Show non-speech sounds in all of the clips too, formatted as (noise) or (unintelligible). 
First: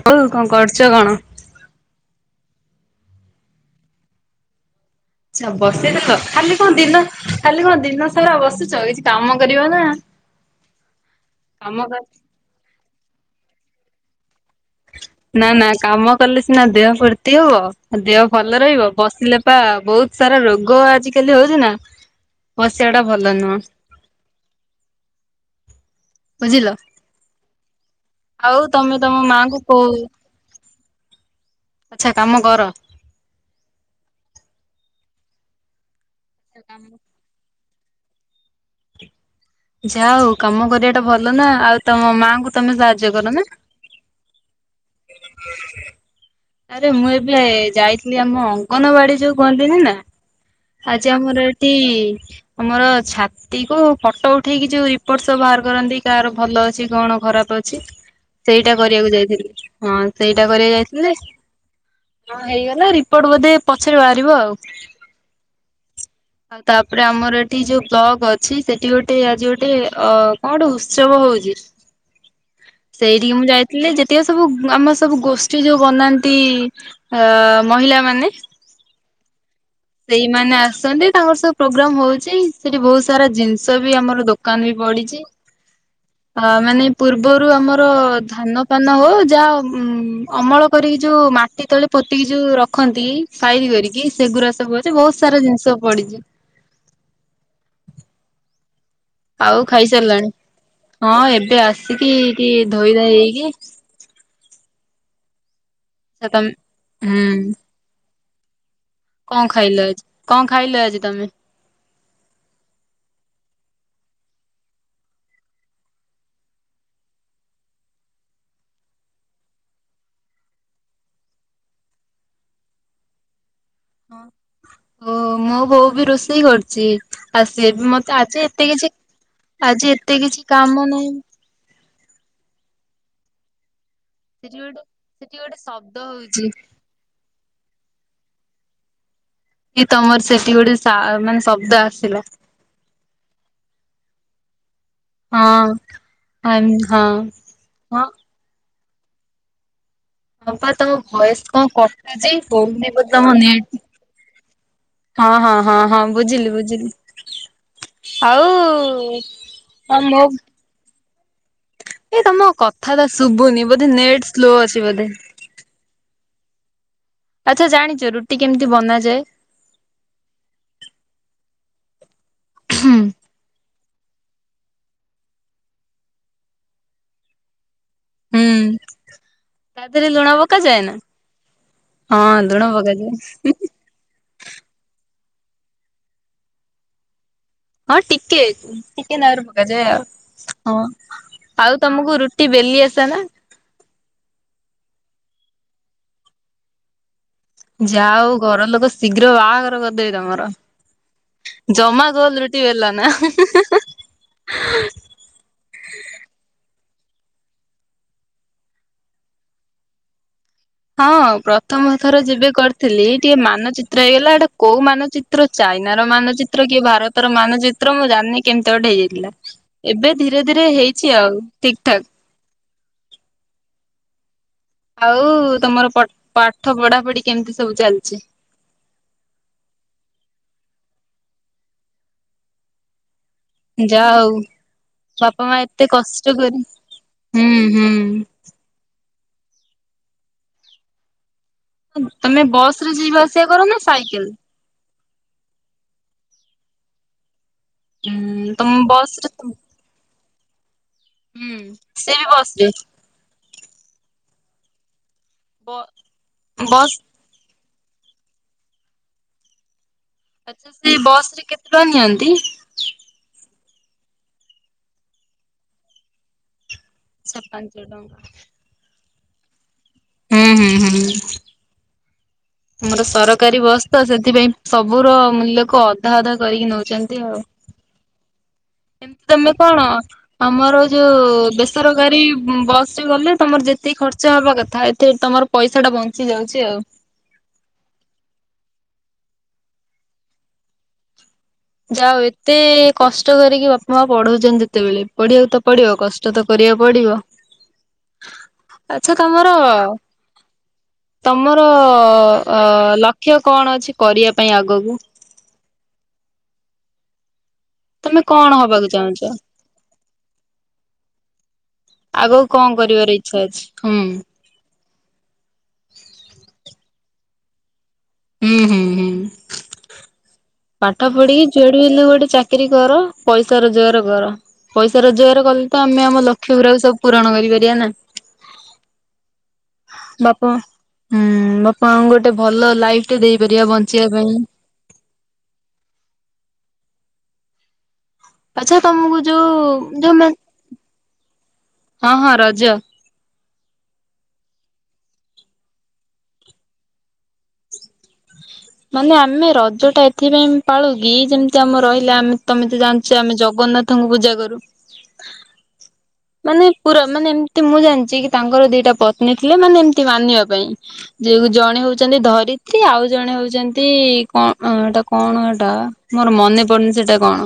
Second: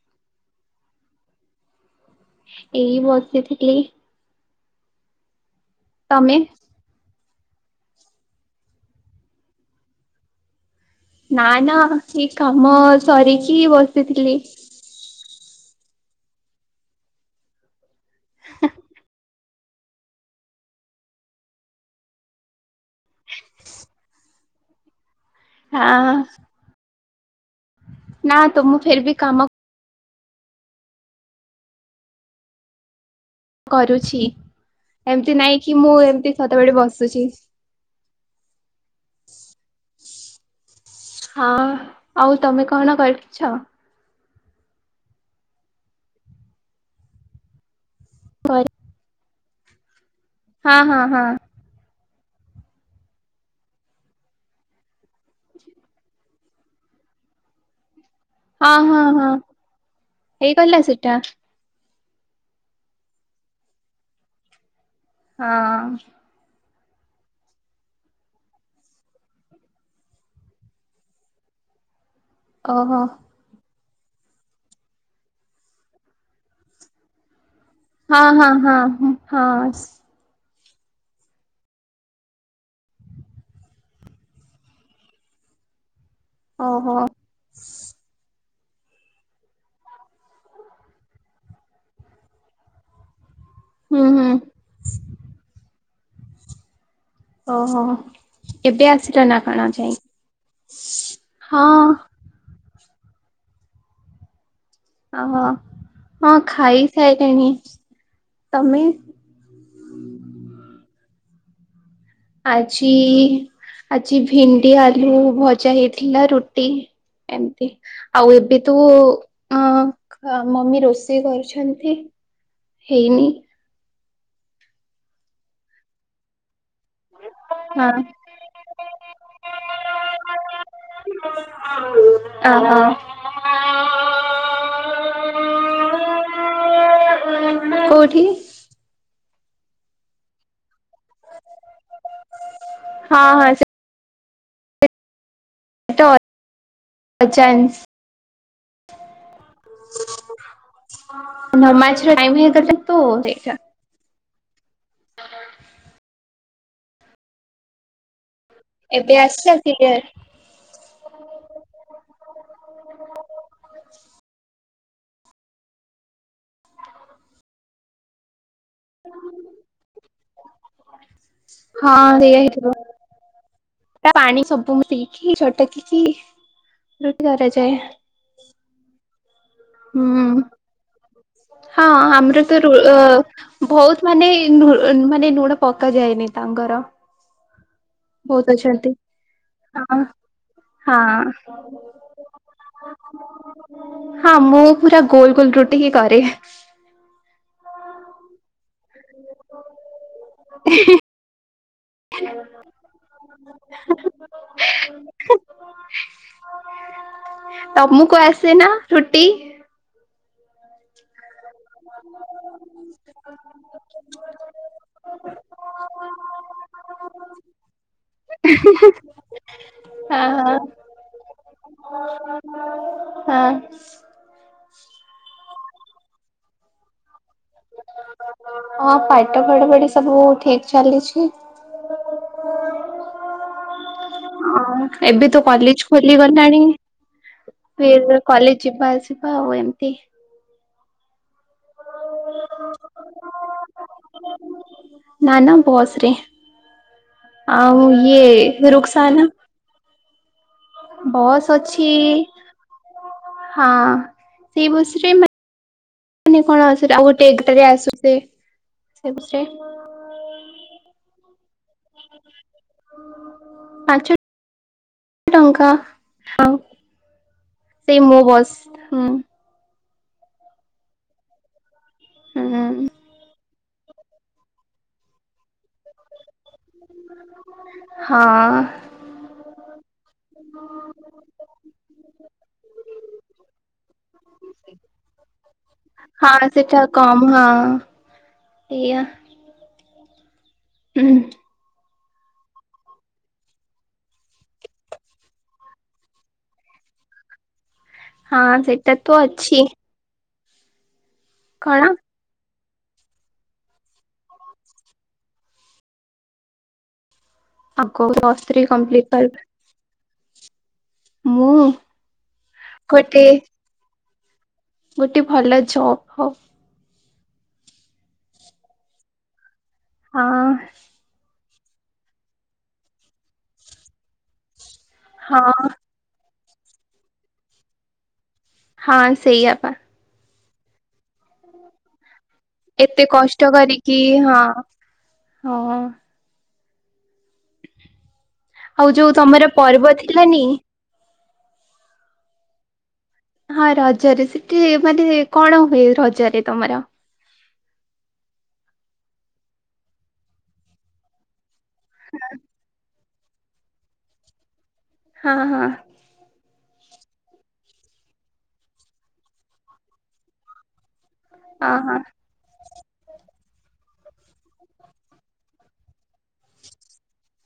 ହଉ କଣ କରୁଛ କଣ? ଏଇ ବସିଥିଲି। ନା ବସେଇ ଦେଖ ତମେ? ଖାଲି ଦିନ ସ ର ଖାଲି କଣ ଦିନ ସାରା ବସୁଛ କିଛି କାମ କରିବ ନା। ନ କାମ ନା ଇ କାମଲ ସରିକି ବସିଥିଲି। ନା ନା କାମ କଲେ ସିନା ଦେହ ଫୁର୍ତ୍ତି ହବ। ଦେହ ଭଲ ରହିବ ବସିଲେ ପା ବହୁତ ସାରା ରୋଗ ଆଜିକାଲି ହଉଛି ନା। ସେଇଟା ଭଲ ନୁହଁ। ହଁ ବୁଝିଲ ନା ତମଁ ଫେର ବି କାମ ଆଛା କାମ କର। କରୁଛି ଏମତି ନାଇଁ କି ମୁଁ ଏମ୍ ସତେବେଳେ ବସୁଛି। ଯାହଉ କାମ କରିବା ଟା ଭଲ ନା ହଁ ଆଉ ତମ ଆଉ ମାଙ୍କୁ ତମେ କଣ ସାହାଯ୍ୟ କର କରୁଛ? ନା? ଆରେ ମୁଁ ଏବେ ଯାଇଥି ଆମ ଅଙ୍ଗନବାଡି ଯୋଉ କୁହନ୍ତିନି ନା। ହଁ ହଁ ଆଜି ହଁ ଆମର ଏଠି ଆମର ଛାତିକୁ ଫଟୋ ଉଠେଇକି ଯୋଉ ରିପୋର୍ଟ ସବୁ ବାହାର କରନ୍ତି କାହାର ଭଲ ଅଛି କଣ ଖରାପ ଅଛି? ସେଇଟା ହଁ ହଁ କରିବାକୁ ହଁ ଯାଇଥିଲି ହଁ ସେଇଟା ହେଇଗଲା କରିବାକୁ ସେଟା ଯାଇଥିଲି। ହଁ ହେଇଗଲା ରିପୋର୍ଟ ବୋଧେ ପଛରେ ବାହାରିବ ଆଉ। ହଁ। ଆଉ ତାପରେ ଆମର ଏଠି ଯୋଉ କ୍ଲବ ଅଛି ସେଠି ଗୋଟେ ଆଜି ଗୋଟେ ଅ କଣ ଗୋଟେ ଉତ୍ସବ ହୋଉଚି। ଓହୋ ସେଇଠିକି ମୁଁ ଯାଇ ହେଲେ ଯେତିକ ସବୁ ଆମ ସବୁ ଗୋଷ୍ଠୀ ଯୋଉ ବନାନ୍ତି ଅ ମହିଳା ହଁ ମାନେ ହଁ ହଁ ହୁଁ ହଁ ସ ମାନେ ଆସନ୍ତି ତାଙ୍କର ସବୁ ପ୍ରୋଗ୍ରାମ ହୋଉଛି ସେଠି ବୋହୁତ ସାରା ଜିନିଷ ବି ଆମର ଦୋକାନ ବି ପଡିଚ। ଅ ମାନେ ଓହୋ ପୂର୍ବରୁ ଆମର ଧାନ ଧାନ ହୋଉ ଯାହା ଉମ୍ ଅମଳ କରିକି ଯୋଉ ମାଟି ତଳେ ପୋତିକି ଯୋଉ ରଖନ୍ତି। ସାଇଜି କରିକି ହୁଁ ହୁଁ ସେଗୁରା ସବୁ ସାରା ଜିନିଷ ପଡିଚି। ଓହୋ କେବେ ଆସ ଆଉ ଖାଇସାରିଲାଣି ହଁ ଏବେ ଆସିକି କି ଟିକେ ଧୋଇଧାଇ ହେଇକି ଓହୋ। ହଁ ତମେ ଖାଇ ହୁଁ ସାଇଲିଣି। ତମେ କଣ ଖାଇଲ ଆଜି କଣ ଖାଇଲ ଆଜି ତମେ? ଆଜି ଆଜି ଭେଣ୍ଡି ଆଲୁ ଭଜା ହେଇଥିଲା ରୁଟି ଏମିତି ଆଉ ଏବେ ତ ଅ ମମି ରୋଷେଇ କରୁଚନ୍ତି ହେଇନି। ହଁ ଓ ମୋ ବୋଉ ବି ରୋଷେଇ କରୁ ଚି ଆଉ ସେ ବି ହଁ ମତେ ଆଜି ଏତେ କିଛି ଆଜି ଏତେ କିଛି କାମ ନାହିଁ। ଓହୋ। (unintelligible) ସେଠି ଗୋଟେ ସେଠି ଗୋଟେ ଶବ୍ଦ ହୋଉଚି। କୋଉଠି? କି ତମର ସେଠି ଗୋଟେ ସା ମାନେ ଶବ୍ଦ ଆସିଲା। ହଁ ହଁ ସେ ହଁ ଆମ୍ ହଁ ଅଜାନ୍ସ ହଁ। ହଁ ବା ତମ ଭ‌ଏସ୍ କଣ ନମାଜର କଟୁଛି ଟାଇମ ହେଇଗଲା ହୋଉନି ତ ବୋଧେ ତମ ସେଇଟା ନେଟ୍ ହଁ ହଁ ହଁ ହଁ ବୁଝିଲି ବୁଝି ଲି ଆଉ ଏବେ ଆସିଲା କ୍ଲିୟର ଆଉ ମୋ। ଏ ତମ କଥାଟ ଶୁଭୁନି ବୋଧେ ନେଟ ସ୍ଲୋ ଅଛି। ବୋଧେ। ସବୁ ଜାଣିଛ ରୁଟି। କେମିତି ବନାଯାଏ। ହଁ। ସେଇଆ ହୁଁ ହେଇଥିବ। ପାଣି ସବୁ ମୁ ପିଇକି ଛଟକିକି ରୁଟି କରାଯାଏ। (unintelligible) ତା ଦେହରେ ଲୁଣ ହୁଁ ପକାଯାଏ ନା ହଁ ଆମର ତ ଲୁଣ ପକାଯାଏ ବହୁତ ମାନେ ମାନେ ଗୁଣ ପକା ଯାଇଏନି ତାଙ୍କର। ହଁ ଟିକେ ବହୁତ ଅଛନ୍ତି ଟିକେ ନାରୁ ପକାଯାଏ ହଁ ଆଉ ହଁ ଆଉ ତମକୁ ରୁଟି ବେଲି ଆସ ନା। ହଁ ମୁଁ ପୁରା ଗୋଲ ଗୋଲ ରୁଟି ହି କରେ। ଯାହାହୋଉ ଘର ଲୋକ। ଶୀଘ୍ର ବାହାଘର କରିଦେବେ ତମର ଜମା ଗୋଲ ରୁଟି ବେଲନା। ତମକୁ ଆସେ ନା ରୁଟି। ହଁ। ତମ ଥର ଯେବେ କରିଥିଲି ଟିକେ ମାନଚିତ୍ର ହେଇଗଲା ଏଟା କୋଉ ମାନଚିତ୍ର ଚାଇନାର ମାନଚିତ୍ର କିଏ ଭାରତର ମାନଚିତ୍ର ମୁଁ ଜାଣିନି କେମିତି ଗୋଟେ ହେଇଯାଇଥିଲା ଏବେ ହଁ ଧୀରେ ହଁ ଧୀରେ ହେଇଛି ଆଉ ଠିକ ଠାକ। ହଁ। ଆଉ ତମର ପଟ ପାଟ ଭଢା ଭଢ଼ି। ହଁ ପଠା ପଢା ପଢି ସବୁ ଠିକ ଚାଲିଛି। ଯାହା ହଉ (unintelligible) ଅ ଏବେ ବାପା ତ ମା ଏତେ କଲେଜ କଷ୍ଟ କରି ଖୋଲିଗଲାଣି ହୁଁ ଫ ହୁଁ କଲେଜ ଯିବା ଆସିବା। ହଉ ଏମିତି। ତମେ ବସ ରେ ଯିବା ଆସିବା କର ନା ସାଇକେଲ। ନାନା ବସରେ। ଆଉ ହୁଁ ଇଏ ତମ ବସ ରୁଖସାନା ରେ । ହୁଁ ବସ୍ ଅଛି ସେ ବି ବସ ରେ ହଁ। ସେଇ ବସରେ ମା ମାନେ କଣ ଆସ ବସ୍ ଆଉ ଗୋଟେ ଏଗଟରେ ଆସୁ। ସେ ସେୁଷରେ। (inaudible) ଆଚଛା ସେ ବସ ରେ କେତେ। ନିଅନ୍ତି। ପାଞ୍ଚ ଟଙ୍କା ହଁ। ସାତ ପାଞ୍ଚ ସେଇ ଟଙ୍କା। ମୋ ବସ୍ ହୁଁ। ହୁଁ ହୁଁ ହୁଁ। ହୁଁ ଆମର ସର କାରି ବସ୍ ସେଥିପାଇଁ ସବୁର ମୂଲ୍ୟକୁ ଅଧା ଅଧା କରିକି ନଉଚନ୍ତି ଆଉ ହଁ ତମେ କଣ ଆମର ଯୋଉ ବେସରକାରୀ ବସ ରେ ଗଲେ ତମର ଯେତିକି ଖର୍ଚ୍ଚ ହବା କଥା ଏଥିରେ ତମର ପଇସା ଟା ବଞ୍ଚି ହଁ ଯାଉଛି ଆଉ। ଆଜ୍ଞା। ହୁଁ। ଯାାଉ ଏତେ କଷ୍ଟ କରିକି ବାପା ମା ପଢଉଛନ୍ତି ଯେତେବେଳେ ପଢିବାକୁ ତ ପଡିବ କଷ୍ଟ ତ କରିବାକୁ ପଡିବ। ହଁ ସେଇଟା ଆଚ୍ଛା ତ ତମର ଅଛି। ତମର କଣ ଅ ଲକ୍ଷ୍ୟ କଣ ଅଛି କରିବା ପାଇଁ ଆଗକୁ? ଆଗେ ତମେ ପଲ୍ କଣ ଟୁ ହବାକୁ କମ୍ପ୍ଲିଲିଟ୍ ଚାହୁଁଛ? କରେ। ଆଗକୁ କଣ କରିବାର ଗୋଟେ ଇଚ୍ଛା ଅଛି ହୁଁ। ଗୋଟେ ଭଲ ଜବ୍ ଫବ ହୁଁ ହୁଁ ହୁଁ। ହଁ ପାଠ ପଢିକି ଯୋଉଠି ହେଲେ ଗୋଟେ ଚାକିରୀ କର ପଇସା ରୋଜଗାର କର। ପଇସା ରୋଜଗାର ହଁ କଲେ ତ ଆମେ ଆମ ଲକ୍ଷ୍ୟରକୁ ସବୁ ପୂରଣ କରିପାରିବା ନା। ହଁ ସେଇଆ। ପା ବାପା ହୁଁ ବାପାଙ୍କୁ ଗୋଟେ ଭଲ ଲାଇଫ ଏତେ ଟେ କଷ୍ଟ ଦେଇପାରିବା କରିକି ବଞ୍ଚିବା ପାଇଁ ହଁ ହଁ। ଆଚ୍ଛା ଆଉ ଯୋଉ ତମକୁ ତମର ପର୍ବ ଯୋଉ ମା ଥିଲାନି। ହଁ ହଁ ରଜ। ହଁ ରଜରେ ସେଠି ମାନେ କଣ ହୁଏ ରଜରେ ତମର? ମାନେ ଆମେ ରଜ ଟା ଏଥିପାଇଁ ପାଳୁ କିି ଯେମତି ଆମ ରହିଲା ଆମେ ତମେ ତ ଜାଣି ଯେ ଆମେ ଜଗନ୍ନାଥଙ୍କୁ ପୂଜା କରୁ। ହଁ ହଁ। ମାନେ ପୁରା ମାନେ ଏମତି ମୁଁ ଜାଣିଛି କି ତାଙ୍କର ଦିଟା ପତ୍ନୀ ଥିଲେ ମାନେ ଏମତି ମାନିବା ପାଇଁ। ଯଉ ହଁ ଜଣେ ହଁ ହଉଛନ୍ତି ଧରିତ୍ରୀ ଆଉ ଜଣେ ହଉ ଚନ୍ତି ଯେମତି କଣ ଏଇଟା କଣ ଏଇଟା ମୋର ମନେ ପଡୁନି ସେଟା କଣ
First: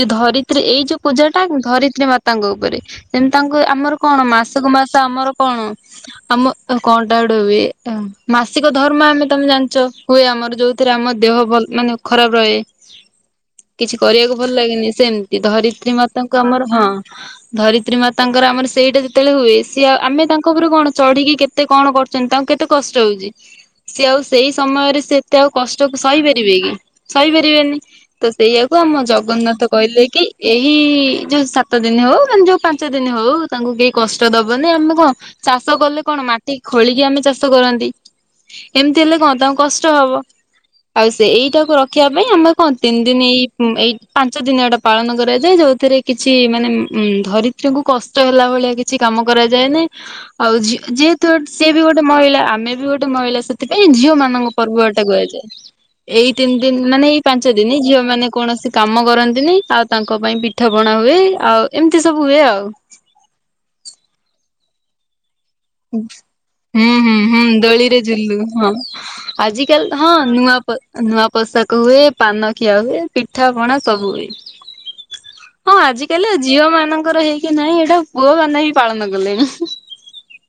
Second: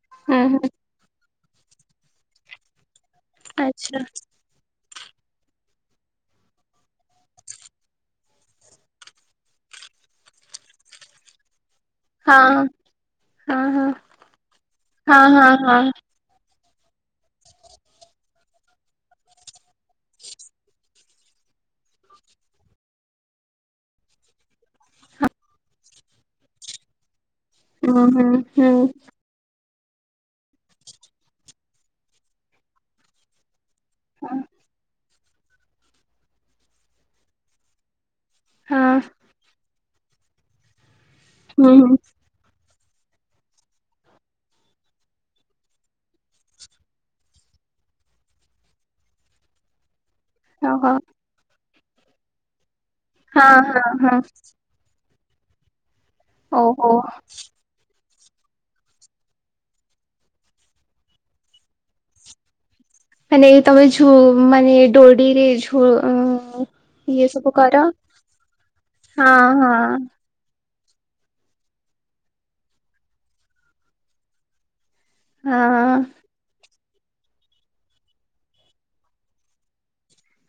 ଯଉ ହୁଁ ଧରିତ୍ରୀ ହୁଁ ଏଇ ଯୋଉ ପୂଜା ତା ଧରିତ୍ରୀ ମାତାଙ୍କ ଉପରେ ସେମ ତାଙ୍କୁ ଆମର ଆଚ୍ଛା କଣ ମାସକୁ ମାସ ତ ଆମର କଣ ଆମ କଣଟା ଗୋଟେ ହୁଏ ମାସିକ ଧର୍ମ ଆମେ ତମେ ଜାଣିଛ ହୁଏ ଆମର ଯୋଉ ଥିରେ ଆମ ଦେହ ଭଲ ମାନେ ଖରାପ ରହେ ହଁ ହଁ ହଁ। କିଛି କରିବାକୁ ଭଲ ଲାଗେନି ହଁ ସେମିତି ହଁ ହଁ ଧରିତ୍ରୀ ମାତାଙ୍କୁ ଆମର ହାଁ ଧରିତ୍ରୀ ମାତାଙ୍କର ଆମର ସେଇଟା ଯେତେବେଳେ ହୁଏ ସିଏ ଆଉ ଆମେ ତାଙ୍କ ଉପରୁ କଣ ଚଢ଼ିକି କେତେ କଣ କରୁଛନ୍ତି ତାଙ୍କୁ କେତେ କଷ୍ଟ ହଉଛି ସିଏ ଆଉ ସେଇ ସମୟରେ ସେ ତେ ଆଉ କଷ୍ଟ ସହି ପାରିବେ କି? ସହି ପାରିବେନି ହୁଁ ହୁଁ ତ ସେଇଆ ହୁଁ କୁ ଆମ ଜଗନ୍ନାଥ କହିଲେ କି ଏଇ ଯୋଉ ସାତ ଦିନ ହଉ ବା ଯୋଉ ପାଞ୍ଚ ଦିନ ହଉ ତାଙ୍କୁ କେହି କଷ୍ଟ ଦବନି ଆମେ କଣ ଚାଷ କଲେ କଣ ମାଟି ଖୋଳିକି ଆମେ ଚାଷ କରନ୍ତି। ହଁ ଏମିତି ହେଲେ କଣ ତାଙ୍କୁ କଷ ଷ୍ଟ ହବ। ଆଉ ସେ ହୁଁ ଏଇଟାକୁ ହୁଁ। ରଖିବା ପାଇଁ ଆମେ କଣ ତିନି ଦିନ ଏଇ ଏଇ ପାଞ୍ଚ ଦିନଟା ପାଳନ କରାଯାଏ ଯୋଉଥିରେ କିଛି ମାନେ ଉ ଧରିତ୍ରୀଙ୍କୁ କଷ୍ଟ ହେଲା ଭଳିଆ କିଛି କାମ କରାଯାଏ ନି ଆଉ ଜି ଓହୋ ଯେହେତୁ ସେ ବି ଗୋଟେ ମହିଳା ଆମେ ବି ଗୋଟେ ମହିଳା ହଁ ହଁ ସେଥିପାଇଁ ହଁ ଝିଅ ମାନଙ୍କ ପର୍ବ କୁହାଯାଏ। ଏଇ ତିନି ଦିନ ଓହୋ। ମାନେ ଏଇ ପାଞ୍ଚ ଦିନ ଝିଅ ମାନେ କଣ ସେ କାମ କରନ୍ତି ନି ଆଉ ତାଙ୍କ ପାଇଁ ପିଠା ପଣା ହୁଏ ଆଉ ଏମିତି ସବୁ ହୁଏ ଆଉ। ମାନେ ତମେ ଯୋଉ ମାନେ ଦଉଡ଼ିରେ ହୁଁ ହୁଁ ହୁଁ କର ଦୋଳିରେ ଝୁଲୁ ହଁ ଆଜିିକାଲି ହଁ ନୂଆ ପ ନୂଆ ପୋଷାକ ହୁଏ ପାନ ଖିଆ ହୁଏ ପିଠା ପଣା ସବୁ ହୁଏ। ହଁ ହଁ ଆଜିକାଲି ଝିଅ ମାନଙ୍କ ତାଙ୍କର ହେଇକି ନାଇଁ ଏଇଟା ପୁଅମାନେ ହିଁ ପାଳନ କଲେଣି।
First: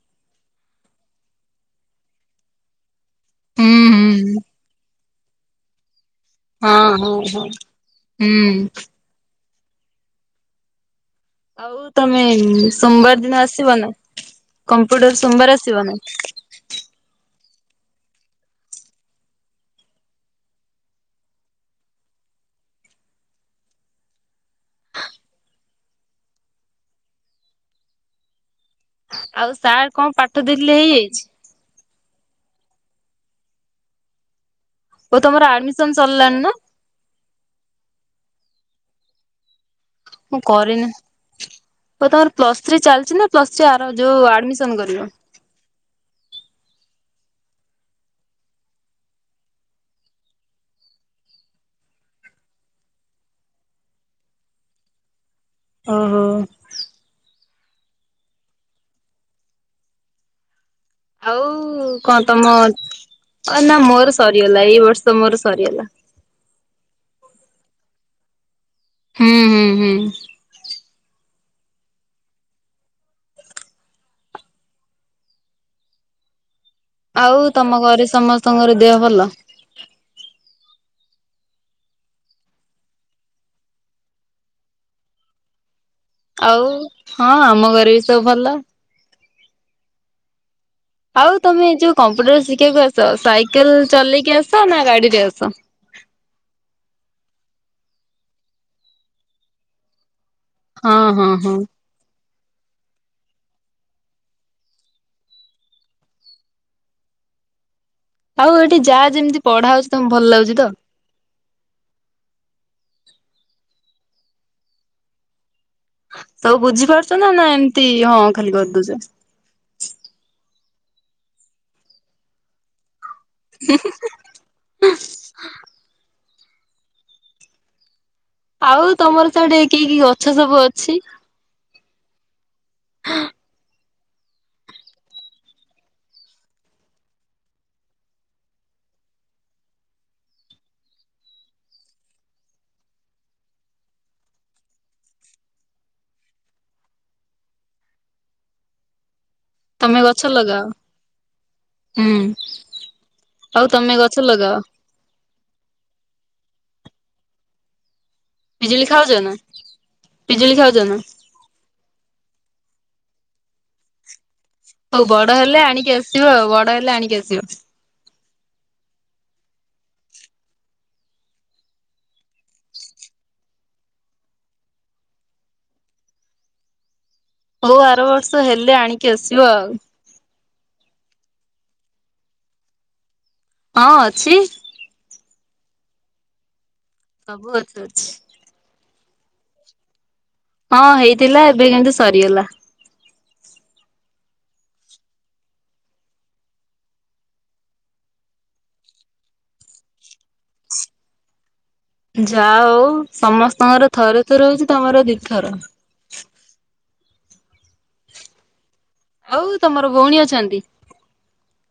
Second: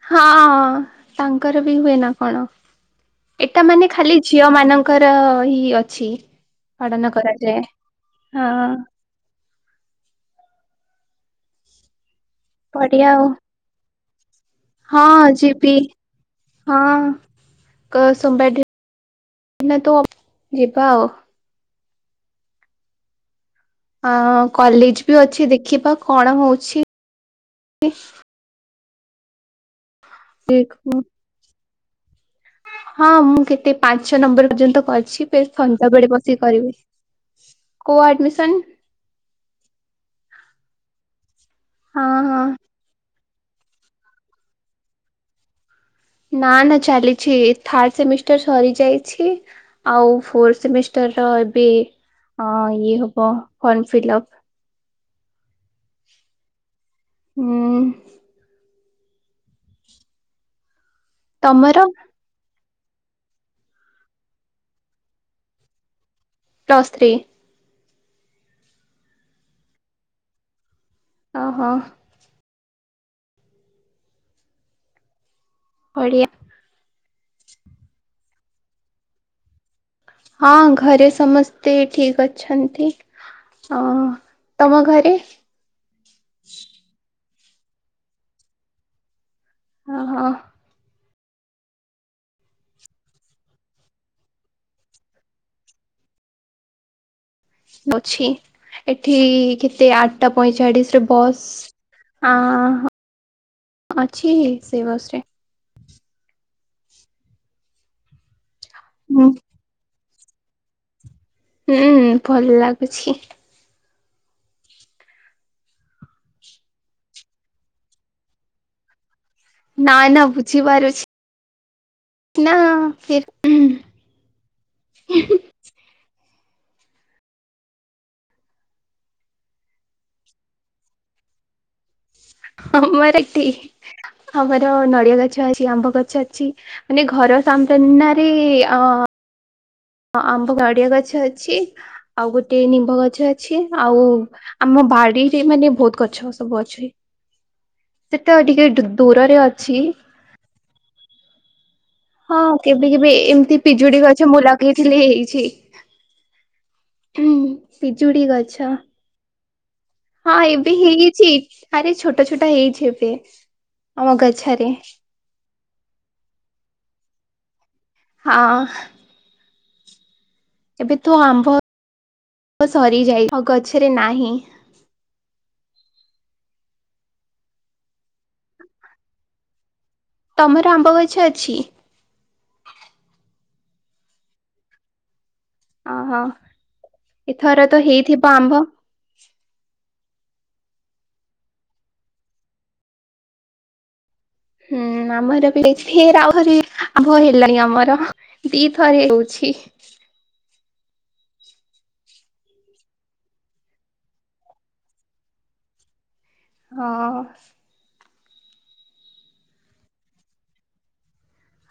ହଁ ହଁ ତାଙ୍କର ବି ହୁଏ ନା କଣ। ଏଟା ହୁଁ ମାନେ ଖାଲି ହୁଁ। ଝିଅ ମାନଙ୍କର ଦହି ଅଛି। ହଁ ପାଳନ ହଁ ହଁ କରାଯାଏ ହୁଁ। ହଁ ଆଉ ତମ୍ ମେମ୍ ବଢିଆ ସୋମବାର ଆଉ ଦିନ ଆସିବ ନା। ହଁ କମ୍ପ୍ୟୁଟର ସୋମବାର ଯିବି ଆସିବ ନା? ହଁ। କ ସୋମବାର ଦିନ ତ ଯିବା ଆଉ। ଆ କଲେଜ ବି ଅଛି ଦେଖିବା କଣ ହଉଛି। ଆଉ ସାର୍ କଣ ପାଠ ଦେଇଥିଲେ ହେଇଯାଇଛି। ହଁ ମୁଁ କେତେ ପାଞ୍ଚ ନମ୍ବର ପର୍ଯ୍ୟନ୍ତ ଓ କରିଛି ତମର ଫେର୍ ଆଡମିସନ ସନ୍ଧ୍ୟା ବେଳେ ବସିକି ସରିଲାଣି ନା? କରିବି ।କୋଉ ଆଡମିସନ୍? ମୁଁ କରିନି। ହଁ ତ ତୋମର ହଁ ପ୍ଲସ୍ ଥ୍ରୀ ଚାଲିଛି ନା ପ୍ଲୁ୍ସ ଥ୍ରୀ ଆର ଯୋଉ ଆଡମିସନ୍ କରିବ? ନା ନା ଚାଲିଛି ଏ ଥାର୍ଡ ସେମିଷ୍ଟାର୍ ସରି ଯାଇଛି, ଆଉ ଫୋର ସେମିଷ୍ଟାର୍ ର ଏବେ ଅଁ, ଇଏ ହବ ଫର୍ମ ଫିଲଫ୍। ଓ ହୋ ହୁଁ, ଆଉ ତମର କଣ ତୋମ ଅ-ନା ମୋର ସରିଗଲା, ଏଇ ବର୍ଷ ମୋର ସରିଗଲା। ପ୍ଲସ୍ ଥ୍ରୀ ହୁଁ, ହୁଁ, ହୁଁ। ଓ ହୋ। ଓଡ଼ିଆ ତୋମର ଦେହ ଭଲ ହଁ ଘରେ ସମସ୍ତେ ଠିକ ଅଛନ୍ତି। ଅ, ତୋମ ଘରେ? ଆଉ ହଁ ଆମ ଘରେ ବି ସବୁ ଭଲ। ଓ ହୋ। ଆଉ ତୋମେ ଯୋଉ କମ୍ପ୍ୟୁଟର ଶିଖିବାକୁ ଆସ ସାଇକେଲ ଚଲେଇକି ଆସ ନା ଗାଡି ରେ ଆସ? ଅଛି ଏଠି କେତେ ଆ ଟା ପଇଁଚାଡିଶ ହଁ ରେ ହଁ ବସ୍ ହଁ ଅଁ, ହଁ ଅଛି ସେ ବସ୍ ରେ। ଆଉ ଏଠି ଯା ହୁଁ। ଯେମତି ପଢାଉ ତୋମ ଭଲ ଲାଗୁଛି ତ? ହୁଁ ଭଲ ଲାଗୁଛି। ସବୁ ବୁଝିପାରୁଚ ନା ନା ଏମତି ହଁ ଖାଲି କରିଦଉଚ। ବୁଝିବାରୁଛି ନା ଫିର ଆଉ ତୋମର ସିଆଡେ କି କି ଗଛ ସବୁ ଅଛି? ଆମର ଏଠି ଆମର ନଡିଆ ଗଛ ଅଛି, ଆମ୍ବ ଗଛ ଅଛି ମାନେ ଘର ସାମଦନାରେ ଅ, ଅଁ, ଆମ୍ବ ନଡିଆ ଗଛ ଅଛି ଆଉ ଗୋଟେ ନିମ୍ବ ଗଛ ଅଛି ଆଉ ଆମ ବାଡିରେ ମାନେ ବହୁତ ଗଛ ସବୁ ଅଛି ସେଟା ଟିକେ ଡୁ ଦୂରରେ ଅ ତୋମେ ଗଛ ଲଗାଅ? ହୁଁ ହଁ କେବେ କେବେ ଏମିତି ଆଉ ତମେ ପିଜୁଡି ଗଛ ମୁଁ ଲଗାଅ ଲଗେଇଥିଲି ହେଇଛି। ଉଁ, ହୁଁ, ପି ଜୁଳି ଗଛ ପିଜୁଳି ଖାଉଛ ନା ହଁ ପିଜୁଳି ଏବେ ଖାଉଛ ନା? ହେଇଛି ଥରେ ଛୋଟ ଛୋଟ ହେଇଛି ଏବେ ଆମ ଗଛର ହଉ ବଡ ହେଲେ ଆଣିକି ଆସିବ ଆଉ, ବଡ ହେଲେ ଆଣିକି ଆସିବ। ହଁ। ଏବେ ତୁ ଆମ୍ବ ସରିଯାଇ ଆ ଗଛରେ ନାହିଁ ହଉ ଆର ବର୍ଷ ହେଲେ ଆଣିକି ଆସିବ ଆଉ ତମର ଆମ୍ବ ଗଛ ଅଛି। ହଁ ଅଛି। ଓ ହୋ। ସବୁ ଏଥର ଗଛ ତ ଅଛି। ହେଇଥିବ ଆମ୍ବ। (unintelligible) ହଁ ହେଇଥିଲା ଏବେ କିନ୍ତୁ ସରିଗଲା। ହୁଁ ଆମର ବି ଯାଇ ଫିର ଆହୁରି ଆଭ ହେଲାଣି ଆମର ଦିଥରେ ହେଉଛି। ଯା ହଉ ସମସ୍ତଙ୍କର ଥରେ ଥରେ ହଉଛି ତମର ଦୁଇଥର। ହଁ। ଆଉ ତମର ଭଉଣୀ ଅଛନ୍ତି।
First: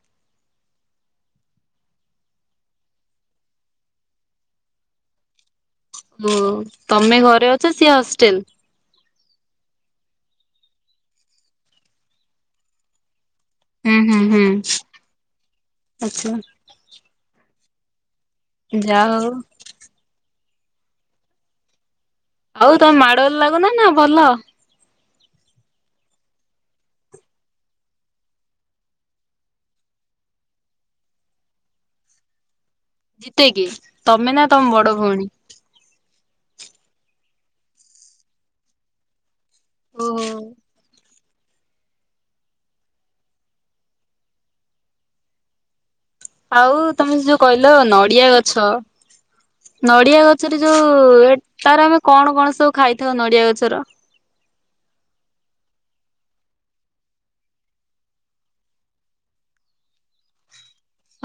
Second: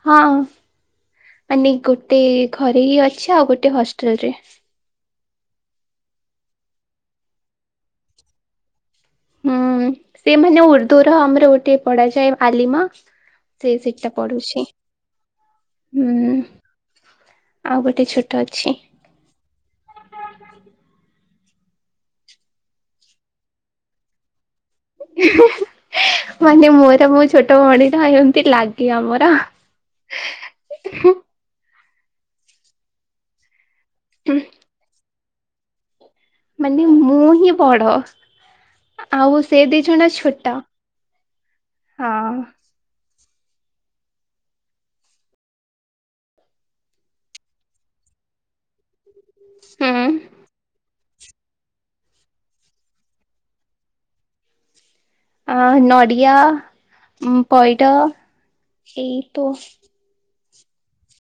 ହଁ ମାନେ ଗୋଟେ ଘରେ ହିଁ ଅଛି ଆଉ ଗୋଟେ ହଷ୍ଟେଲରେ। ଓ ତମେ ଘରେ ଅଛ ସିଏ ହଷ୍ଟେଲ। ହୁଁ ସେମାନେ ଉର୍ଦ୍ଦ ର ଆମର ଗୋଟେ ପଢାଯାଏ ଆଲିମା ସେ ହୁଁ ସେଟା ହୁଁ ହୁଁ ପଢୁଛି ଆଛା ହୁଁ। ଆଉ ଗୋଟେ ଛୋଟ ଅଛି ଯାହା ହଉ। (unintelligible) ଆଉ ତମ ମାଡଗୋଳ ଲାଗୁନ ନା ଭଲ । ମାନେ ମୋର ମୋ ଛୋଟ ଭଣୀ ଟ ଏମିତି ଲାଗେ ଆମର। ଜିତେ କିଏ? ତମେ ନା ତମ ବଡ ଭଉଣୀ। ମାନେ ମୁଁ ହିଁ ବଡ ଆଉ ସେ ଦି ଜଣ ଓହୋ ଛୋଟ। ହଁ। ଆଉ ତମେ ଯୋଉ କହିଲ ନଡିଆ ଗଛ ହୁଁ ନଡିଆ ଗଛରେ ଯୋଉ ଉ ତାର ଆମେ କଣ କଣ ସବୁ ଖାଇଥାଉ ନଡିଆ ଗଛର ଆ ନଡ଼ିଆ ପଇଡ ଏଇ ତୋ